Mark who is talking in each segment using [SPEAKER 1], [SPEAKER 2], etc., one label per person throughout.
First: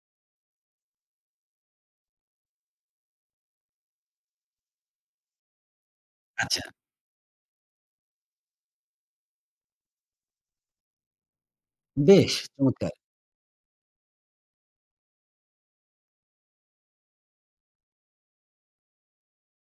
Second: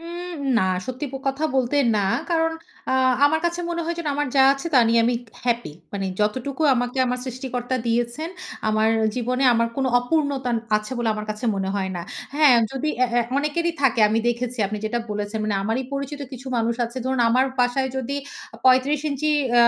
[SPEAKER 1] উম না সত্যি প কথা বলতে না। কারণ আ আমার কাছে মনে হয় যেন আমার যা আছে, তা নিয়ে আমি হ্যাপি। মানে যতটুকু
[SPEAKER 2] আচ্ছা।
[SPEAKER 1] আমাকে আমার সৃষ্টিকর্তা দিয়েছেন, আমার আ জীবনে আমার কোনো অপূর্ণতা আন আছে বলে আমার কাছে মনে হয় না।
[SPEAKER 2] বেশ!
[SPEAKER 1] হ্যাঁ যদি
[SPEAKER 2] চমৎকার।
[SPEAKER 1] অ্যা অ্যা অনেকেরই থাকে আমি দেখেছি আপনি যেটা বলেছেন মানে আমারই পরিচিত কিছু মানুষ আছে। ধরুন আমার বাসায় যদি আ ৩৫ ইঞ্চি আ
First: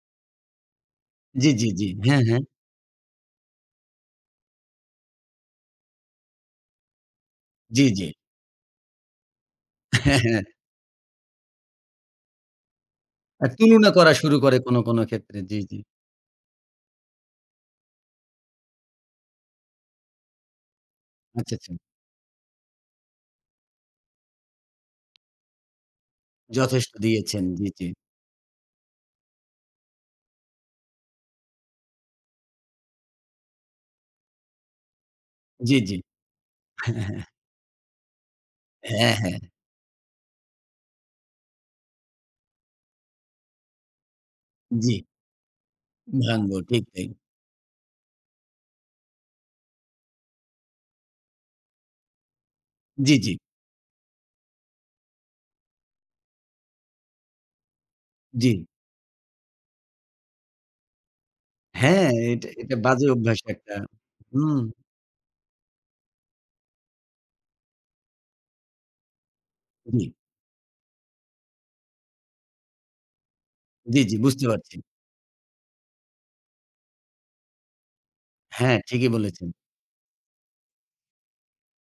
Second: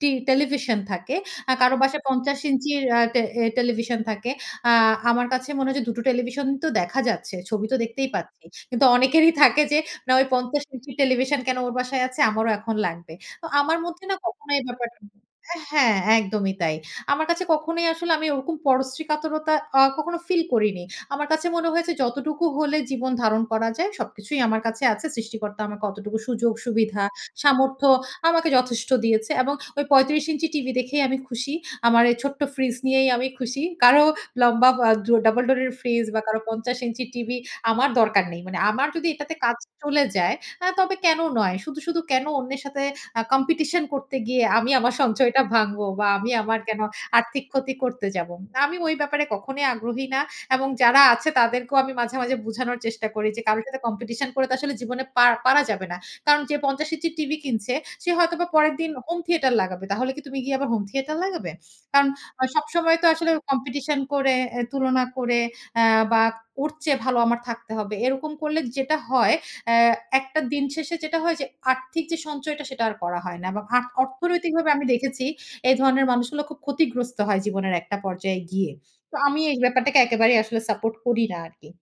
[SPEAKER 1] টি টেলিভিশন থাকে,
[SPEAKER 2] জি,
[SPEAKER 1] আ
[SPEAKER 2] জি,
[SPEAKER 1] কারো
[SPEAKER 2] জি।
[SPEAKER 1] বাসায়
[SPEAKER 2] হ্যাঁ,
[SPEAKER 1] ৫০
[SPEAKER 2] হ্যাঁ।
[SPEAKER 1] ইঞ্চির আ টে আ টেলিভিশন থাকে, আ আমার কাছে মনে হয় যে দুটো টেলিভিশন তো দেখা যাচ্ছে, ছবি তো
[SPEAKER 2] জি, জি।
[SPEAKER 1] দেখতেই পাচ্ছি। কিন্তু অনেকেরই থাকে যে, "না,
[SPEAKER 2] হ্যাঁ,
[SPEAKER 1] ওই
[SPEAKER 2] হ্যাঁ।
[SPEAKER 1] ৫০ ইঞ্চির টেলিভিশন কেন ওর বাসায় আছে? আমারও এখন লাগবে।" তো
[SPEAKER 2] আর
[SPEAKER 1] আমার
[SPEAKER 2] তুলনা
[SPEAKER 1] মধ্যে
[SPEAKER 2] করা
[SPEAKER 1] না
[SPEAKER 2] শুরু
[SPEAKER 1] কখনো
[SPEAKER 2] করে কোনো,
[SPEAKER 1] ব্যাপারটা
[SPEAKER 2] কোনো ক্ষেত্রে।
[SPEAKER 1] আ
[SPEAKER 2] জি, জি।
[SPEAKER 1] হ্যাঁ, একদমই তাই। আমার কাছে কখনোই আসলে আমি ওরকম পরশ্রীকাতরতা আ কখনো ফিল করিনি। আমার কাছে
[SPEAKER 2] আচ্ছা,
[SPEAKER 1] মনে
[SPEAKER 2] আচ্ছা।
[SPEAKER 1] হয়েছে যতটুকু হলে জীবন ধারণ করা যায়, সবকিছুই আমার কাছে আছে। সৃষ্টিকর্তা আমার অতটুকু সুযোগ
[SPEAKER 2] যথেষ্ট
[SPEAKER 1] সুবিধা,
[SPEAKER 2] দিয়েছেন। জি,
[SPEAKER 1] সামর্থ্য
[SPEAKER 2] জি।
[SPEAKER 1] আমাকে যথেষ্ট দিয়েছে এবং ওই ৩৫ ইঞ্চি টিভিতে দেখেই আমি খুশি, আমার এই ছোট্ট ফ্রিজ নিয়েই আমি খুশি। কারো লম্বা আ বা double door এর
[SPEAKER 2] জি, জি।
[SPEAKER 1] ফ্রিজ বা কারো ৫০
[SPEAKER 2] হ্যাঁ,
[SPEAKER 1] ইঞ্চি
[SPEAKER 2] হ্যাঁ।
[SPEAKER 1] টিভি আমার দরকার নেই। মানে আমার যদি
[SPEAKER 2] হ্যাঁ,
[SPEAKER 1] এটাতে
[SPEAKER 2] হ্যাঁ।
[SPEAKER 1] কাজ চলে যায় আ তবে কেনো নয়। শুধু, শুধু কেনো অন্যের সাথে আ competition করতে গিয়ে আমি আমার
[SPEAKER 2] জি।
[SPEAKER 1] সঞ্চয়টা ভাঙবো বা আমি
[SPEAKER 2] ভাঙবো।
[SPEAKER 1] আমার কেনো
[SPEAKER 2] ঠিক তাই।
[SPEAKER 1] আর্থিক ক্ষতি করতে যাবো। আমি ওই ব্যাপারে কখনোই আগ্রহী না এবং যারা আছে তাদেরকেও আমি মাঝে, মাঝে বুঝানোর চেষ্টা
[SPEAKER 2] জি,
[SPEAKER 1] করি
[SPEAKER 2] জি।
[SPEAKER 1] যে কারো সাথে competition করে তো আসলে জীবনে পার পারা যাবে না। "কারণ যে ৫০ ইঞ্চি টিভি কিনছে সে হয়তোবা
[SPEAKER 2] জি।
[SPEAKER 1] পরের দিন home theater লাগাবে। তাহলে কি তুমি গিয়ে আবার home theater লাগাবে?"
[SPEAKER 2] হ্যাঁ,
[SPEAKER 1] কারণ আ
[SPEAKER 2] এটা এটা
[SPEAKER 1] সবসময় তো
[SPEAKER 2] বাজে
[SPEAKER 1] আসলে
[SPEAKER 2] অভ্যাস একটা।
[SPEAKER 1] competition করে,
[SPEAKER 2] হুম।
[SPEAKER 1] এ তুলনা করে অ্যা বা ওর চেয়ে ভালো আমার থাকতে হবে। এরকম করলে যেটা হয় অ্যা
[SPEAKER 2] জি।
[SPEAKER 1] একটা দিন শেষে যেটা হয় যে আর্থিক যে সঞ্চয়টা, সেটা আর করা হয় না। বা আ
[SPEAKER 2] জি, জি। বুঝতে
[SPEAKER 1] অর্থনৈতিকভাবে
[SPEAKER 2] পারছি।
[SPEAKER 1] আমি দেখেছি এই ধরনের মানুষগুলো খুব ক্ষতিগ্রস্ত হয় জীবনের একটা পর্যায়ে গিয়ে।
[SPEAKER 2] হ্যাঁ, ঠিকই
[SPEAKER 1] তো আমি
[SPEAKER 2] বলেছেন।
[SPEAKER 1] এই ব্যাপারটাকে একেবারেই আসলে সাপোর্ট করি না আরকি।